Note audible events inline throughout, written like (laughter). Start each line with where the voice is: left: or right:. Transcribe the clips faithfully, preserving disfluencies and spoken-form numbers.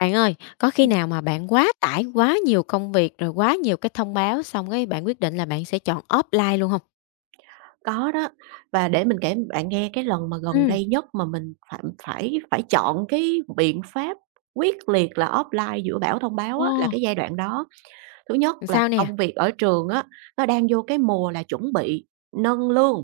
left: Bạn ơi, có khi
right: Ừm,
left: nào mà bạn quá tải, quá nhiều công việc, rồi quá nhiều cái thông báo, xong cái bạn quyết định là bạn sẽ chọn offline luôn hông?
right: có đó. Và để mình kể bạn nghe cái lần mà gần
left: Ừm.
right: đây nhất mà mình phải phải phải chọn cái biện pháp quyết liệt là offline giữa bão thông báo
left: Ồ,
right: á, là cái giai đoạn đó. Thứ nhất
left: làm
right: là
left: sao nè?
right: công việc ở trường á, nó đang vô cái mùa là chuẩn bị nâng lương.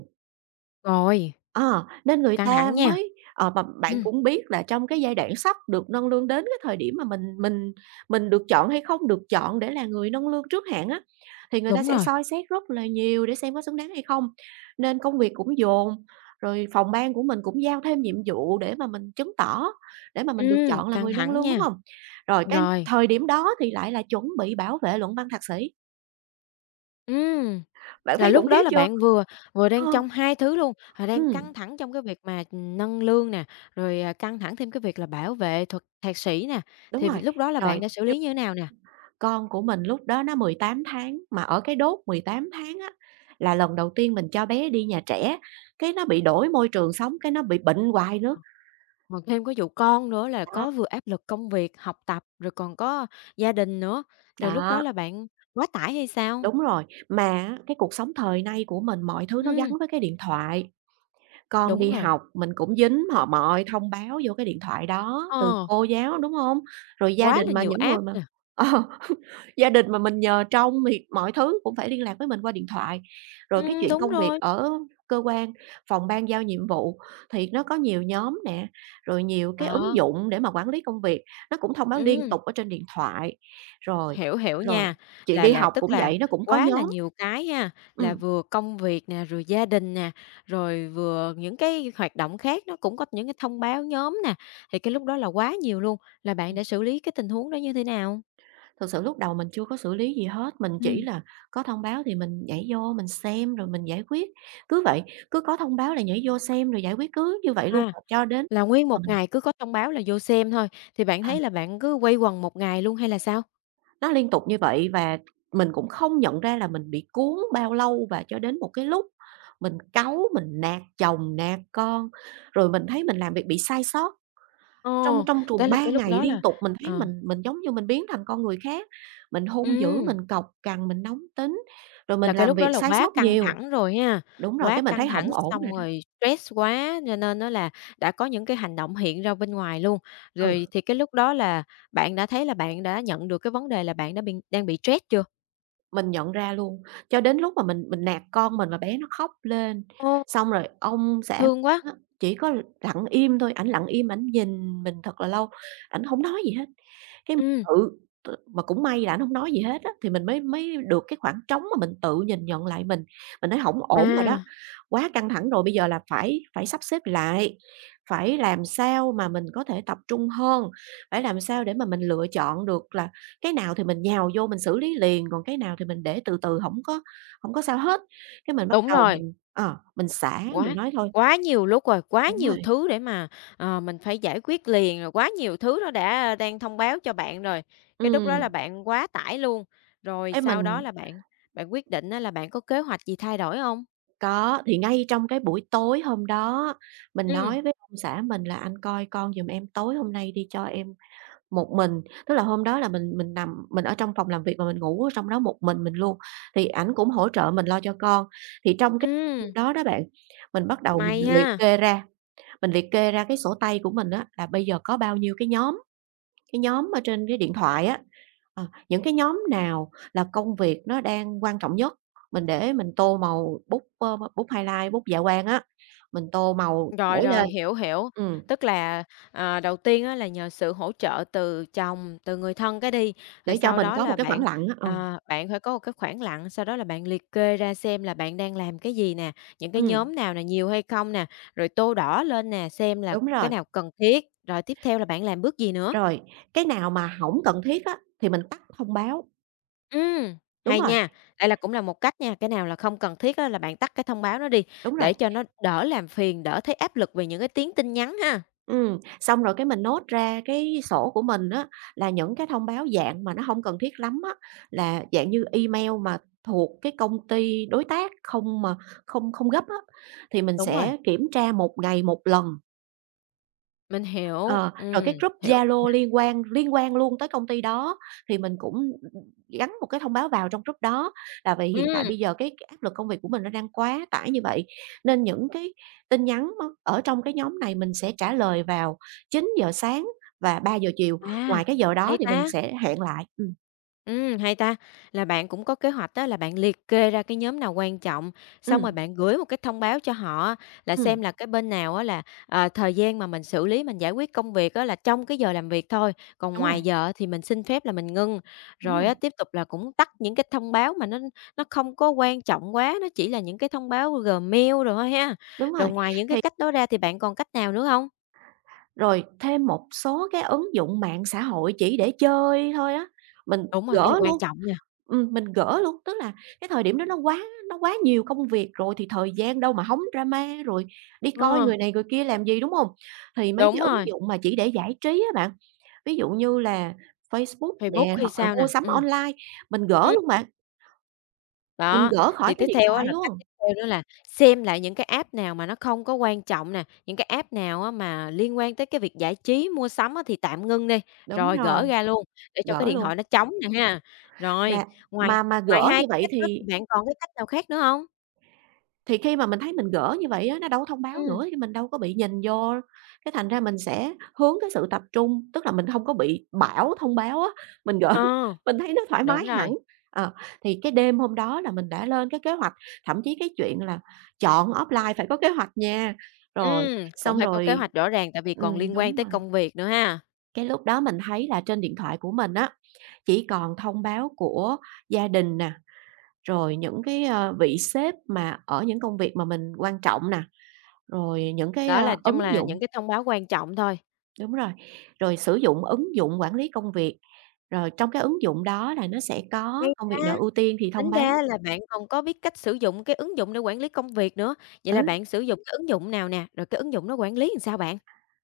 left: Rồi,
right: Ờ, nên người
left: căng
right: ta
left: thẳng nha.
right: mới ờ, mà bạn
left: Ừm,
right: cũng biết là trong cái giai đoạn sắp được nâng lương đến cái thời điểm mà mình mình mình được chọn hay không được chọn để là người nâng lương trước hạn á, thì người ta
left: đúng
right: sẽ
left: rồi,
right: soi xét rất là nhiều để xem có xứng đáng hay không. Nên công việc cũng dồn, rồi phòng ban của mình cũng giao thêm nhiệm vụ để mà mình chứng tỏ, để mà mình được
left: ừm,
right: chọn là
left: căng
right: người nâng
left: thẳng
right: lương, đúng
left: nha.
right: không? Rồi cái
left: Rồi,
right: thời điểm đó thì lại là chuẩn bị bảo vệ luận văn thạc sĩ,
left: ừm,
right: bạn
left: là
right: thấy khủng
left: lúc
right: khiếp
left: đó là
right: chưa?
left: bạn vừa vừa
right: Ờ.
left: đang trong hai thứ luôn, là đang
right: Ừm.
left: căng thẳng trong cái việc mà, ừm, nâng lương nè, rồi, à, căng thẳng thêm cái việc là bảo vệ thuật thạc sĩ nè,
right: Đúng
left: thì v
right: rồi.
left: lúc đó là bạn
right: Rồi,
left: đã xử lý như thế nào nè?
right: con của mình lúc đó nó mười tám tháng, mà ở cái đốt mười tám tháng á, là lần đầu tiên mình cho bé đi nhà trẻ, cái nó bị đổi môi trường sống, cái nó bị bệnh hoài nữa.
left: Mà thêm có vụ con nữa là
right: Đó,
left: có vừa áp lực công việc, học tập, rồi còn có gia đình nữa, rồi lúc đó
right: đó,
left: là bạn quá tải hay sao?
right: đúng rồi. Mà á, cái cuộc sống thời nay của mình mọi thứ nó gắn
left: Ừm,
right: với cái điện thoại. Con
left: đúng
right: đi
left: rồi,
right: học mình cũng dính họ mọi thông báo vô cái điện thoại đó, từ
left: ờ,
right: cô giáo, đúng không? Rồi gia
left: quá là
right: đình mà
left: nhiều
right: những người
left: app
right: mà
left: nè,
right: (laughs) gia đình mà mình nhờ trông thì mọi thứ cũng phải liên lạc với mình qua điện thoại. Rồi cái
left: ừm,
right: chuyện
left: đúng
right: công việc
left: rồi,
right: ở cơ quan, phòng ban giao nhiệm vụ thì nó có nhiều nhóm nè, rồi nhiều cái ứng
left: đó,
right: dụng để mà quản lý công việc, nó cũng thông báo liên
left: ừm,
right: tục ở trên điện thoại. Rồi,
left: hiểu, hiểu
right: rồi
left: nha,
right: chuyện
left: là
right: đi
left: là
right: học
left: tức
right: cũng
left: là
right: vậy, nó cũng có
left: quá là
right: nhóm.
left: nhiều cái ha, là
right: Ừm,
left: vừa công việc nè, rồi gia đình nè, rồi vừa những cái hoạt động khác nó cũng có những cái thông báo nhóm nè, thì cái lúc đó là quá nhiều luôn, là bạn
right: ừm,
left: đã xử lý cái tình huống đó như thế nào?
right: thực sự lúc đầu mình chưa có xử lý gì hết, mình chỉ
left: Ừm.
right: là có thông báo thì mình nhảy vô mình xem rồi mình giải quyết, cứ vậy, cứ có thông báo là nhảy vô xem rồi giải quyết, cứ như vậy luôn,
left: À.
right: cho đến
left: Là nguyên
right: mà
left: một
right: mình.
left: ngày cứ có thông báo là vô xem thôi, thì bạn
right: Ờ,
left: thấy là bạn cứ quây quần một ngày luôn hay là sao?
right: nó liên tục như vậy và mình cũng không nhận ra là mình bị cuốn bao lâu và cho đến một cái lúc mình cáu, mình nạt chồng, nạt con, rồi mình thấy mình làm việc bị sai sót.
left: Ờ,
right: Trong trong
left: tới
right: tuần
left: là
right: ba
left: cái lúc
right: ngày
left: đó là
right: liên tục mình thấy
left: ờ,
right: mình mình giống như mình biến thành con người khác, mình hung dữ,
left: ừm,
right: mình cọc cằn, mình nóng tính, rồi mình
left: là cái
right: làm
left: lúc đó
right: việc
left: là
right: sai
left: quá
right: sót
left: căng
right: nhiều.
left: thẳng rồi ha,
right: Đúng rồi,
left: quá
right: cái mình
left: căng
right: thấy
left: thẳng
right: hổng ổn rồi
left: xong
right: đó.
left: rồi stress quá cho nên á là đã có những cái hành động hiện ra bên ngoài luôn.
right: Ừ.
left: Rồi thì cái lúc đó là bạn đã thấy là bạn đã nhận được cái vấn đề là bạn đã bị đang bị stress chưa?
right: Mình nhận ra luôn, cho đến lúc mà mình mình nạt con mình và bé nó khóc lên,
left: Ô,
right: xong rồi ông xã
left: thương quá!
right: á, chỉ có lặng im thôi, ảnh lặng im, ảnh nhìn mình thật là lâu, ảnh không nói gì hết. Cái mình
left: Ừm,
right: tự t Mà cũng may là anh không nói gì hết á, thì mình mới mới được cái khoảng trống mà mình tự nhìn nhận lại mình. Mình nói hổng ổn rồi đó,
left: à,
right: quá căng thẳng rồi, bây giờ là phải phải sắp xếp lại, phải làm sao mà mình có thể tập trung hơn, phải làm sao để mà mình lựa chọn được là cái nào thì mình nhào vô mình xử lý liền, còn cái nào thì mình để từ từ không có không có sao hết. Cái mình bắt
left: đúng
right: đầu
left: rồi.
right: mình ờ, mình xả, mình
left: Quá
right: nói thôi
left: quá nhiều lúc rồi, quá
right: đúng
left: nhiều
right: rồi,
left: thứ để mà, ờ, mình phải giải quyết liền, rồi quá nhiều thứ nó đã đang thông báo cho bạn rồi. Cái lúc đó là
right: ừm,
left: bạn quá tải luôn, rồi
right: cái
left: sau đó
right: mình
left: là bạn bạn quyết định á là bạn có kế hoạch gì thay đổi không?
right: có, thì ngay trong cái buổi tối hôm đó mình
left: Ừ,
right: nói với ông xã mình là "Anh coi con giùm em tối hôm nay đi, cho em một mình." Tức là hôm đó là mình mình nằm mình ở trong phòng làm việc và mình ngủ ở trong đó một mình mình luôn, thì ảnh cũng hỗ trợ mình lo cho con. Thì trong cái
left: ừ,
right: hôm đó đó bạn, mình bắt đầu mình
left: may
right: liệt
left: ha.
right: kê ra, mình liệt kê ra cái sổ tay của mình á là bây giờ có bao nhiêu cái nhóm. Cái nhóm ở trên cái điện thoại á, ờ, những cái nhóm nào là công việc nó đang quan trọng nhất, mình để mình tô màu bút, ơ, bút highlight, bút dạ quang á, mình tô màu
left: Rồi,
right: nổi lên.
left: rồi, hiểu, hiểu.
right: Ừm,
left: Tức là, ờ, đầu tiên á là nhờ sự hỗ trợ từ chồng, từ người thân cái đi, rồi
right: để cho
left: sau
right: mình
left: đó
right: có một
left: là
right: cái
left: bạn,
right: khoảng lặng á, ừ,
left: ờ, bạn phải có một cái khoảng lặng, sau đó là bạn liệt kê ra xem là bạn đang làm cái gì nè, những cái
right: ừm,
left: nhóm nào nè, nhiều hay không nè, rồi tô đỏ lên nè, xem là
right: đúng
left: cái
right: rồi.
left: nào cần thiết, rồi tiếp theo là bạn làm bước gì nữa.
right: Rồi, cái nào mà không cần thiết á thì mình tắt thông báo.
left: Ừ,
right: Đúng
left: hay
right: rồi,
left: nha, đây là cũng là một cách nha, cái nào là không cần thiết á là bạn tắt cái thông báo nó đi,
right: đúng rồi.
left: để cho nó đỡ làm phiền, đỡ thấy áp lực về những cái tiếng tin nhắn ha.
right: Ừm, xong rồi cái mình nốt ra cái sổ của mình á, là những cái thông báo dạng mà nó không cần thiết lắm á, là dạng như email mà thuộc cái công ty đối tác không mà không không gấp á, thì mình
left: Đúng rồi.
right: sẽ kiểm tra một ngày một lần.
left: Mình hiểu,
right: Ờ, rồi
left: ừm,
right: cái group
left: hiểu.
right: Zalo
left: Yeah.
right: liên quan liên quan luôn tới công ty đó thì mình cũng, ừ, gắn một cái thông báo vào trong group đó là vì hiện tại
left: ừm,
right: bây giờ cái cái áp lực công việc của mình nó đang quá tải như vậy, nên những cái tin nhắn nó ở trong cái nhóm này mình sẽ trả lời vào chín giờ sáng và ba giờ chiều, ngoài
left: à,
right: cái giờ đó
left: Hay
right: thì
left: ta,
right: mình sẽ hẹn lại. Ừm,
left: ừm, hay ta, là bạn cũng có kế hoạch á là bạn liệt kê ra cái nhóm nào quan trọng, xong
right: ừm,
left: rồi bạn gửi một cái thông báo cho họ á là
right: ừm,
left: xem là cái bên nào á là, ờ, thời gian mà mình xử lý, mình giải quyết công việc á là trong cái giờ làm việc thôi, còn
right: đúng rồi,
left: ngoài giờ á thì mình xin phép là mình ngưng.
right: đúng
left: Rồi á
right: rồi,
left: tiếp tục là cũng tắt những cái thông báo mà nó nó không có quan trọng quá, nó chỉ là những cái thông báo Gmail đồ thôi ha.
right: đúng
left: Rồi
right: rồi.
left: ngoài những cái
right: Thì
left: cách đó ra thì bạn còn cách nào nữa hông?
right: Rồi thêm một số cái ứng dụng mạng xã hội chỉ để chơi thôi á, mình
left: Đúng rồi, cái này
right: gỡ
left: quan
right: luôn.
left: trọng nha.
right: Ừm, mình gỡ luôn, tức là cái thời điểm đó nó quá nó quá nhiều công việc rồi thì thời gian đâu mà hóng drama, rồi đi coi
left: Ờ,
right: người này người kia làm gì, đúng không? Thì mấy cái
left: đúng
right: ứng
left: rồi,
right: dụng mà chỉ để giải trí á bạn, ví dụ như là Facebook
left: Facebook
right: nè,
left: hay
right: hoặc là
left: sao nè,
right: mua sắm
left: ừm,
right: online, mình gỡ
left: ừm,
right: luôn bạn, mình
left: đó,
right: gỡ khỏi
left: thì
right: cái
left: tiếp
right: điện
left: theo á
right: thoại
left: là cách
right: luôn.
left: tiếp theo nữa là xem lại những cái app nào mà nó không có quan trọng nè, những cái app nào á mà liên quan tới cái việc giải trí, mua sắm á thì tạm ngưng đi,
right: Đúng
left: rồi gỡ
right: rồi,
left: ra luôn để cho cái
right: gỡ
left: điện thoại
right: luôn.
left: nó trống nè ha. Rồi,
right: Mà
left: ngoài
right: mà mà
left: ngoài
right: gỡ như
left: hai cái
right: vậy
left: cách đó
right: thì
left: thì bạn còn cái cách nào khác nữa hông?
right: Thì khi mà mình thấy mình gỡ như vậy á, nó đâu có thông báo
left: Ừm,
right: nữa thì mình đâu có bị nhìn vô, cái thành ra mình sẽ hướng cái sự tập trung, tức là mình không có bị bảo thông báo á, mình gỡ (laughs)
left: ờ,
right: mình thấy nó thoải
left: đúng
right: mái hẳn.
left: rồi,
right: Ờ, thì cái đêm hôm đó là mình đã lên cái kế hoạch, thậm chí cái chuyện là chọn offline phải có kế hoạch nha. Rồi,
left: ừm, cũng
right: xong
left: phải có kế
right: rồi
left: hoạch rõ ràng tại vì còn
right: ừm,
left: liên quan
right: đúng
left: tới
right: rồi,
left: công việc nữa ha.
right: cái lúc đó mình thấy là trên điện thoại của mình á, chỉ còn thông báo của gia đình nè, rồi những cái, ơ, vị sếp mà ở những công việc mà mình quan trọng nè. Rồi những cái,
left: Đó là
right: a,
left: chung
right: ứng
left: là
right: dụng
left: những cái thông báo quan trọng thôi.
right: đúng rồi, rồi sử dụng ứng dụng quản lý công việc, rồi trong cái ứng dụng đó là nó sẽ
left: Hay
right: có công việc
left: ha!
right: nào ưu tiên thì thông
left: Tính
right: báo.
left: ra là bạn còn có biết cách sử dụng cái ứng dụng để quản lý công việc nữa. Vậy
right: Ừ,
left: là bạn sử dụng cái ứng dụng nào nè? Rồi cái ứng dụng nó quản lý làm sao bạn?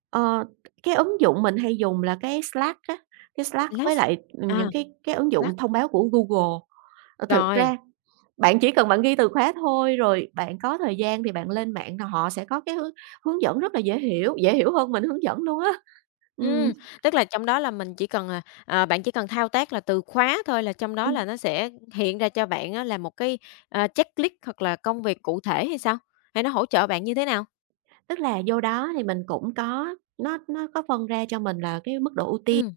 right: ờ, cái ứng dụng mình hay dùng là cái Slack á, cái Slack với
left: Slack.
right: lại, ừ, những
left: À,
right: cái cái ứng
left: Slack,
right: dụng thông báo của Google. Ờ, thực
left: rồi.
right: ra bạn chỉ cần bạn ghi từ khóa thôi, rồi bạn có thời gian thì bạn lên mạng là họ sẽ có cái hướng hướng dẫn rất là dễ hiểu, dễ hiểu hơn mình hướng dẫn luôn á. Ừm,
left: Ừm, Tức là trong đó là mình chỉ cần, à, à, bạn chỉ cần thao tác là từ khóa thôi là trong đó là nó sẽ hiện ra cho bạn á là một cái, à, checklist hoặc là công việc cụ thể hay sao? Hay nó hỗ trợ bạn như thế nào?
right: Tức là vô đó thì mình cũng có nó nó có phân ra cho mình là cái mức độ ưu tiên,
left: Ừm.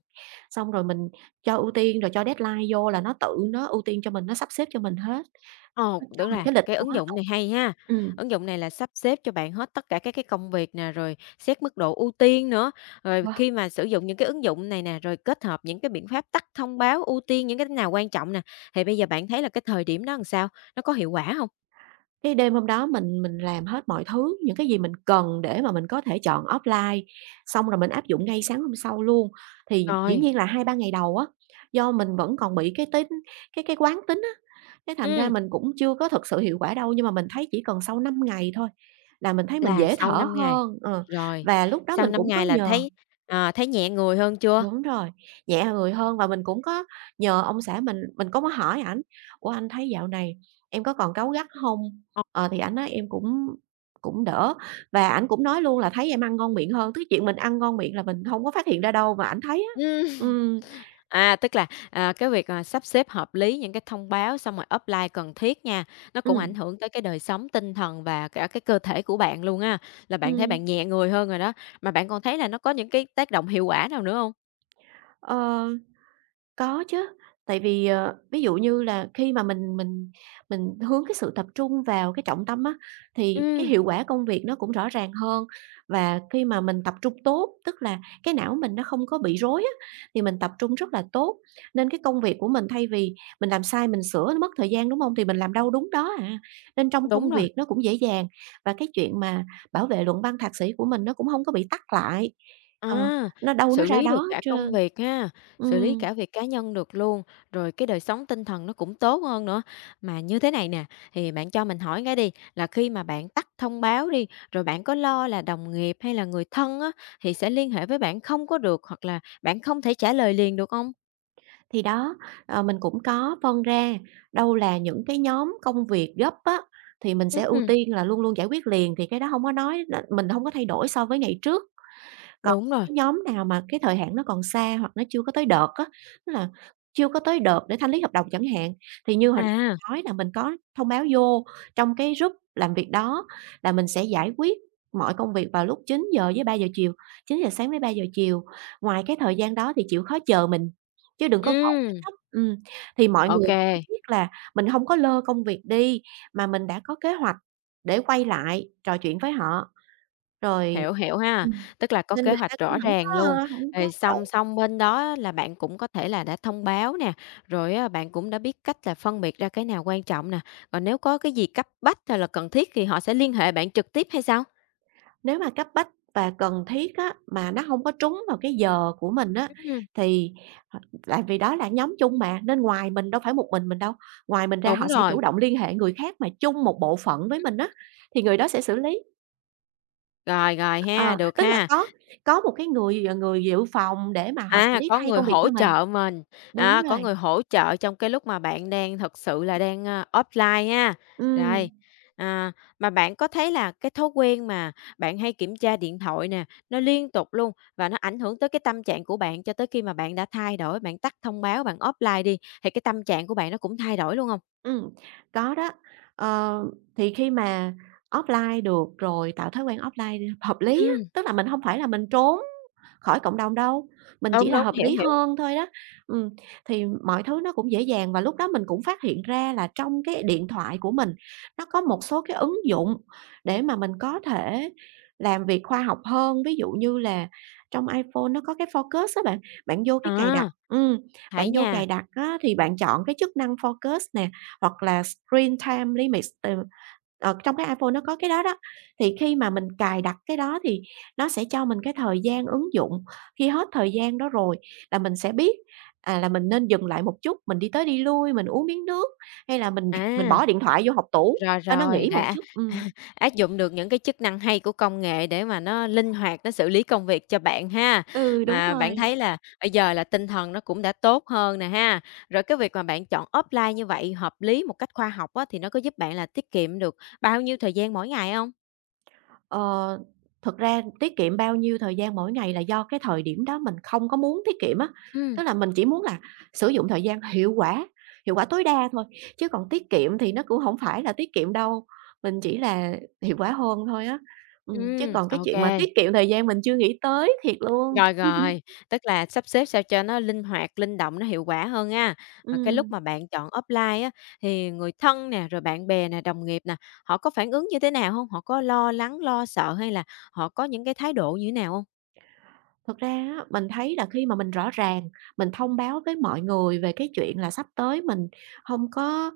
right: xong rồi mình cho ưu tiên, rồi cho deadline vô là nó tự nó ưu tiên cho mình, nó sắp xếp cho mình hết,
left: Ồ,
right: nó cho
left: tức
right: mình
left: là
right: cái lịch
left: cái
right: luôn
left: ứng
right: á. Ờ.
left: dụng này hay ha.
right: Ừm.
left: Ứng dụng này là sắp xếp cho bạn hết tất cả các cái công việc nè, rồi xét mức độ ưu tiên nữa. Rồi
right: Wow!
left: khi mà sử dụng những cái ứng dụng này nè, rồi kết hợp những cái biện pháp tắt thông báo, ưu tiên những cái nào quan trọng nè, thì bây giờ bạn thấy là cái thời điểm đó làm sao? Nó có hiệu quả không?
right: Cái đêm hôm đó mình mình làm hết mọi thứ, những cái gì mình cần để mà mình có thể chọn offline, xong rồi mình áp dụng ngay sáng hôm sau luôn. Thì dĩ
left: Rồi.
right: nhiên là hai ba ngày đầu á, do mình vẫn còn bị cái tính cái cái quán tính á, cái thành ra
left: Ừm,
right: mình cũng chưa có thực sự hiệu quả đâu, nhưng mà mình thấy chỉ cần sau năm ngày thôi là mình thấy mình
left: là
right: dễ
left: sau
right: thở
left: năm ngày.
right: hơn, ờ,
left: Rồi,
right: và lúc đó
left: sau
right: mình
left: năm
right: cũng có
left: ngày là
right: nhờ
left: thấy, ờ, thấy nhẹ người hơn chưa?
right: đúng rồi, nhẹ người hơn và mình cũng có nhờ ông xã mình, mình cũng có mới hỏi ảnh: "Ủa, anh thấy dạo này em có còn cáu gắt hông?"
left: Ờ.
right: Ờ, thì ảnh nói em cũng cũng đỡ và ảnh cũng nói luôn là thấy em ăn ngon miệng hơn, tức chuyện mình ăn ngon miệng là mình hông có phát hiện ra đâu mà ảnh thấy á.
left: Ừm.
right: Ừm,
left: À, tức là, à, cái việc, à, sắp xếp hợp lý những cái thông báo xong rồi upline cần thiết nha, nó cũng ảnh
right: ừm,
left: hưởng tới cái đời sống tinh thần và cả cái cơ thể của bạn luôn á, là bạn thấy
right: ừm,
left: bạn nhẹ người hơn rồi đó. Mà bạn còn thấy là nó có những cái tác động hiệu quả nào nữa không?
right: ờ. Có chứ, tại vì, ờ, ví dụ như là khi mà mình mình mình hướng cái sự tập trung vào cái trọng tâm á, thì cái
left: Ừm,
right: hiệu quả công việc nó cũng rõ ràng hơn. Và khi mà mình tập trung tốt, tức là cái não mình nó không có bị rối á, thì mình tập trung rất là tốt, nên cái công việc của mình thay vì mình làm sai mình sửa nó mất thời gian, đúng không? Thì mình làm đâu đúng đó à, nên trong
left: đúng
right: công
left: rồi.
right: việc nó cũng dễ dàng. Và cái chuyện mà bảo vệ luận văn thạc sĩ của mình nó cũng không có bị tắc lại, ờ,
left: À,
right: nó đâu nó
left: Xử
right: ra
left: lý
right: đó
left: được
right: hết
left: cả công
right: trơn.
left: việc ha, xử lý
right: Ừm.
left: cả việc cá nhân được luôn, rồi cái đời sống tinh thần nó cũng tốt hơn nữa. Mà như thế này nè, thì bạn cho mình hỏi cái đi, là khi mà bạn tắt thông báo đi, rồi bạn có lo là đồng nghiệp hay là người thân á, thì sẽ liên hệ với bạn không có được, hoặc là bạn không thể trả lời liền được không?
right: Thì đó, ờ, mình cũng có phân ra, đâu là những cái nhóm công việc gấp á, thì mình sẽ ưu
left: Ừm,
right: tiên là luôn luôn giải quyết liền, thì cái đó không có nói mình không có thay đổi so với ngày trước. Còn
left: đúng rồi.
right: cái nhóm nào mà cái thời hạn nó còn xa hoặc nó chưa có tới đợt á, tức là chưa có tới đợt để thanh lý hợp đồng chẳng hạn, thì như hồi nãy
left: À,
right: mình nói là mình có thông báo vô trong cái group làm việc đó là mình sẽ giải quyết mọi công việc vào lúc chín giờ với ba giờ chiều, chín giờ sáng với ba giờ chiều. Ngoài cái thời gian đó thì chịu khó chờ mình, chứ đừng có gọi tới
left: ừm,
right: tấp. Ừm, thì mọi người cũng
left: ok.
right: biết là mình không có lơ công việc đi, mà mình đã có kế hoạch để quay lại trò chuyện với họ, rồi.
left: Hiểu, hiểu ha,
right: Ừm.
left: tức là có
right: Nên
left: kế
right: người ta
left: hoạch
right: cũng
left: rõ
right: hổng có,
left: ràng luôn.
right: ơ, hổng có
left: Rồi
right: sợ.
left: song song bên đó á là bạn cũng có thể là đã thông báo nè, rồi á bạn cũng đã biết cách là phân biệt ra cái nào quan trọng nè, còn nếu có cái gì cấp bách hay là cần thiết thì họ sẽ liên hệ bạn trực tiếp hay sao?
right: Nếu mà cấp bách và cần thiết á, mà nó hông có trúng vào cái giờ của mình á,
left: Ừm,
right: thì h tại vì đó là nhóm chung mà, nên ngoài mình đâu phải một mình mình đâu, ngoài mình ra họ
left: đúng
right: sẽ
left: rồi,
right: chủ động liên hệ người khác mà chung một bộ phận với mình á, thì người đó sẽ xử lý.
left: rồi, rồi ha,
right: Ờ,
left: được
right: tức là
left: ha.
right: có có một cái người, ờ, người dự phòng để mà họ xử
left: À,
right: lý
left: có
right: thay
left: người
right: công việc
left: hỗ
right: cho mình.
left: trợ mình,
right: Đúng
left: à có
right: rồi,
left: người hỗ trợ trong cái lúc mà bạn đang thật sự là đang, a, offline ha.
right: ừm.
left: Rồi, à, mà bạn có thấy là cái thói quen mà bạn hay kiểm tra điện thoại nè, nó liên tục luôn và nó ảnh hưởng tới cái tâm trạng của bạn cho tới khi mà bạn đã thay đổi, bạn tắt thông báo, bạn offline đi, thì cái tâm trạng của bạn nó cũng thay đổi luôn không?
right: Ừm, có đó. Ờ, thì khi mà offline được rồi, tạo thói quen offline hợp lý á,
left: Ừm,
right: tức là mình hông phải là mình trốn khỏi cộng đồng đâu, mình chỉ
left: đúng,
right: là
left: đúng,
right: hợp
left: hiểu,
right: lý
left: hiểu.
right: hơn thôi đó. Ừm, thì mọi thứ nó cũng dễ dàng và lúc đó mình cũng phát hiện ra là trong cái điện thoại của mình, nó có một số cái ứng dụng để mà mình có thể làm việc khoa học hơn. Ví dụ như là trong iPhone nó có cái Focus á bạn, bạn vô cái cài đặt
left: À,
right: ừm, Bạn
left: Thấy
right: vô
left: nha.
right: cài đặt á thì bạn chọn cái chức năng Focus nè, hoặc là Screen Time Limit, ừ, ờ, trong cái iPhone nó có cái đó đó. Thì khi mà mình cài đặt cái đó thì nó sẽ cho mình cái thời gian ứng dụng, khi hết thời gian đó rồi là mình sẽ biết, à, là mình nên dừng lại một chút, mình đi tới đi lui, mình uống miếng nước, hay là mình mình
left: À.
right: bỏ điện thoại vô hộc tủ
left: Rồi,
right: cho nó
left: rồi,
right: nghỉ một
left: đã,
right: chút.
left: (laughs) à,
right: Ừm,
left: áp dụng được những cái chức năng hay của công nghệ để mà nó linh hoạt, nó xử lý công việc cho bạn ha.
right: ừ, đúng
left: Mà bạn
right: rồi.
left: thấy là bây giờ là tinh thần nó cũng đã tốt hơn nè ha. Rồi cái việc mà bạn chọn offline như vậy hợp lý một cách khoa học á, thì nó có giúp bạn là tiết kiệm được bao nhiêu thời gian mỗi ngày không?
right: Ờ, thực ra tiết kiệm bao nhiêu thời gian mỗi ngày là do cái thời điểm đó mình không có muốn tiết kiệm á,
left: Ừ,
right: tức là mình chỉ muốn là sử dụng thời gian hiệu quả, hiệu quả tối đa thôi, chứ còn tiết kiệm thì nó cũng không phải là tiết kiệm đâu, mình chỉ là hiệu quả hơn thôi á. Ừm, chứ
left: ừ,
right: còn cái
left: ok.
right: chuyện mà tiết kiệm thời gian mình chưa nghĩ tới thiệt luôn.
left: Rồi,
right: (laughs)
left: rồi, tức là sắp xếp sao cho nó linh hoạt, linh động, nó hiệu quả hơn ha. Mà cái lúc
right: Ừm,
left: mà bạn chọn offline á, thì người thân nè, rồi bạn bè nè, đồng nghiệp nè, họ có phản ứng như thế nào không? Họ có lo lắng, lo sợ hay là họ có những cái thái độ như thế nào không?
right: thực ra á, mình thấy là khi mà mình rõ ràng, mình thông báo với mọi người về cái chuyện là sắp tới mình không có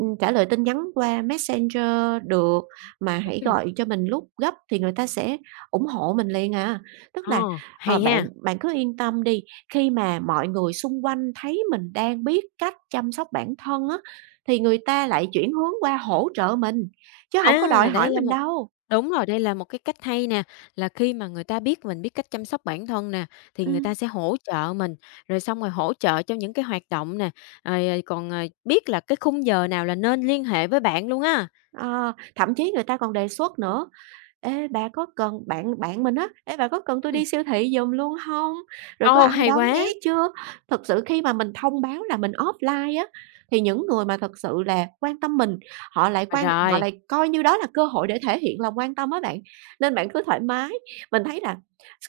right: Ừm, trả lời tin nhắn qua Messenger được, mà hãy
left: Ừm,
right: gọi cho mình lúc gấp thì người ta sẽ ủng hộ mình liền à. Tức
left: ờ,
right: là, ờ,
left: Hay
right: bạn
left: ha.
right: bạn cứ yên tâm đi, khi mà mọi người xung quanh thấy mình đang biết cách chăm sóc bản thân á, thì người ta lại chuyển hướng qua hỗ trợ mình, chứ không có đòi
left: À, đây
right: hỏi
left: là
right: mình
left: một
right: đâu.
left: Đúng rồi, đây là một cái cách hay nè, là khi mà người ta biết mình biết cách chăm sóc bản thân nè, thì người ta
right: Ừm,
left: sẽ hỗ trợ mình, rồi xong rồi hỗ trợ cho những cái hoạt động nè, rồi, ờ, còn, ờ, biết là cái khung giờ nào là nên liên hệ với bạn luôn á.
right: ờ, thậm chí người ta còn đề xuất nữa. "Ê, bà có cần" bạn bạn mình á, "Ê, bà có cần tôi
left: Ừm,
right: đi siêu thị giùm luôn hông? Rồi có
left: ô,
right: ai
left: hay
right: đón
left: quá!
right: bé chưa?" Thật sự khi mà mình thông báo là mình offline á, thì những người mà thật sự là quan tâm mình, họ lại quan họ
left: Rồi.
right: lại coi như đó là cơ hội để thể hiện lòng quan tâm á bạn, nên bạn cứ thoải mái. Mình thấy là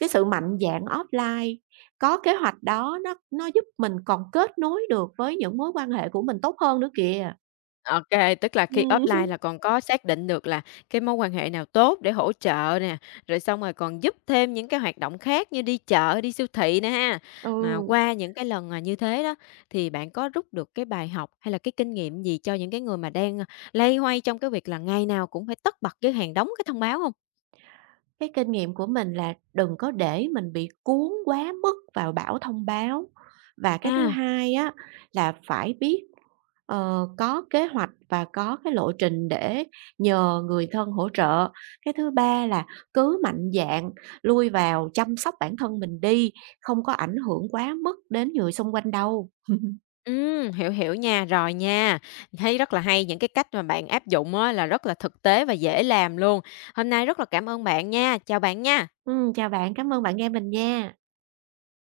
right: cái sự mạnh dạn offline, có kế hoạch đó nó nó giúp mình còn kết nối được với những mối quan hệ của mình tốt hơn nữa kìa.
left: OK, tức là khi
right: Ừm,
left: offline là
right: (laughs)
left: còn có xác định được là cái mối quan hệ nào tốt để hỗ trợ nè, rồi xong rồi còn giúp thêm những cái hoạt động khác như đi chợ, đi siêu thị nè ha.
right: ừ.
left: Mà qua những cái lần mà như thế đó, thì bạn có rút được cái bài học hay là cái kinh nghiệm gì cho những cái người mà đang, ơ, loay hoay trong cái việc là ngày nào cũng phải tất bật với hàng đóng cái thông báo không?
right: Cái kinh nghiệm của mình là đừng có để mình bị cuốn quá mức vào bảng thông báo. Và cái thứ
left: À,
right: hai á là phải biết, ờ, có kế hoạch và có cái lộ trình để nhờ người thân hỗ trợ. Cái thứ ba là cứ mạnh dạn lui vào chăm sóc bản thân mình đi, không có ảnh hưởng quá mức đến người xung quanh đâu.
left: ừm, hiểu, hiểu nha, rồi nha. Thấy rất là hay, những cái cách mà bạn áp dụng á là rất là thực tế và dễ làm luôn. Hôm nay rất là cảm ơn bạn nha, chào bạn nha.
right: Ừm, chào bạn, cảm ơn bạn nghe mình nha.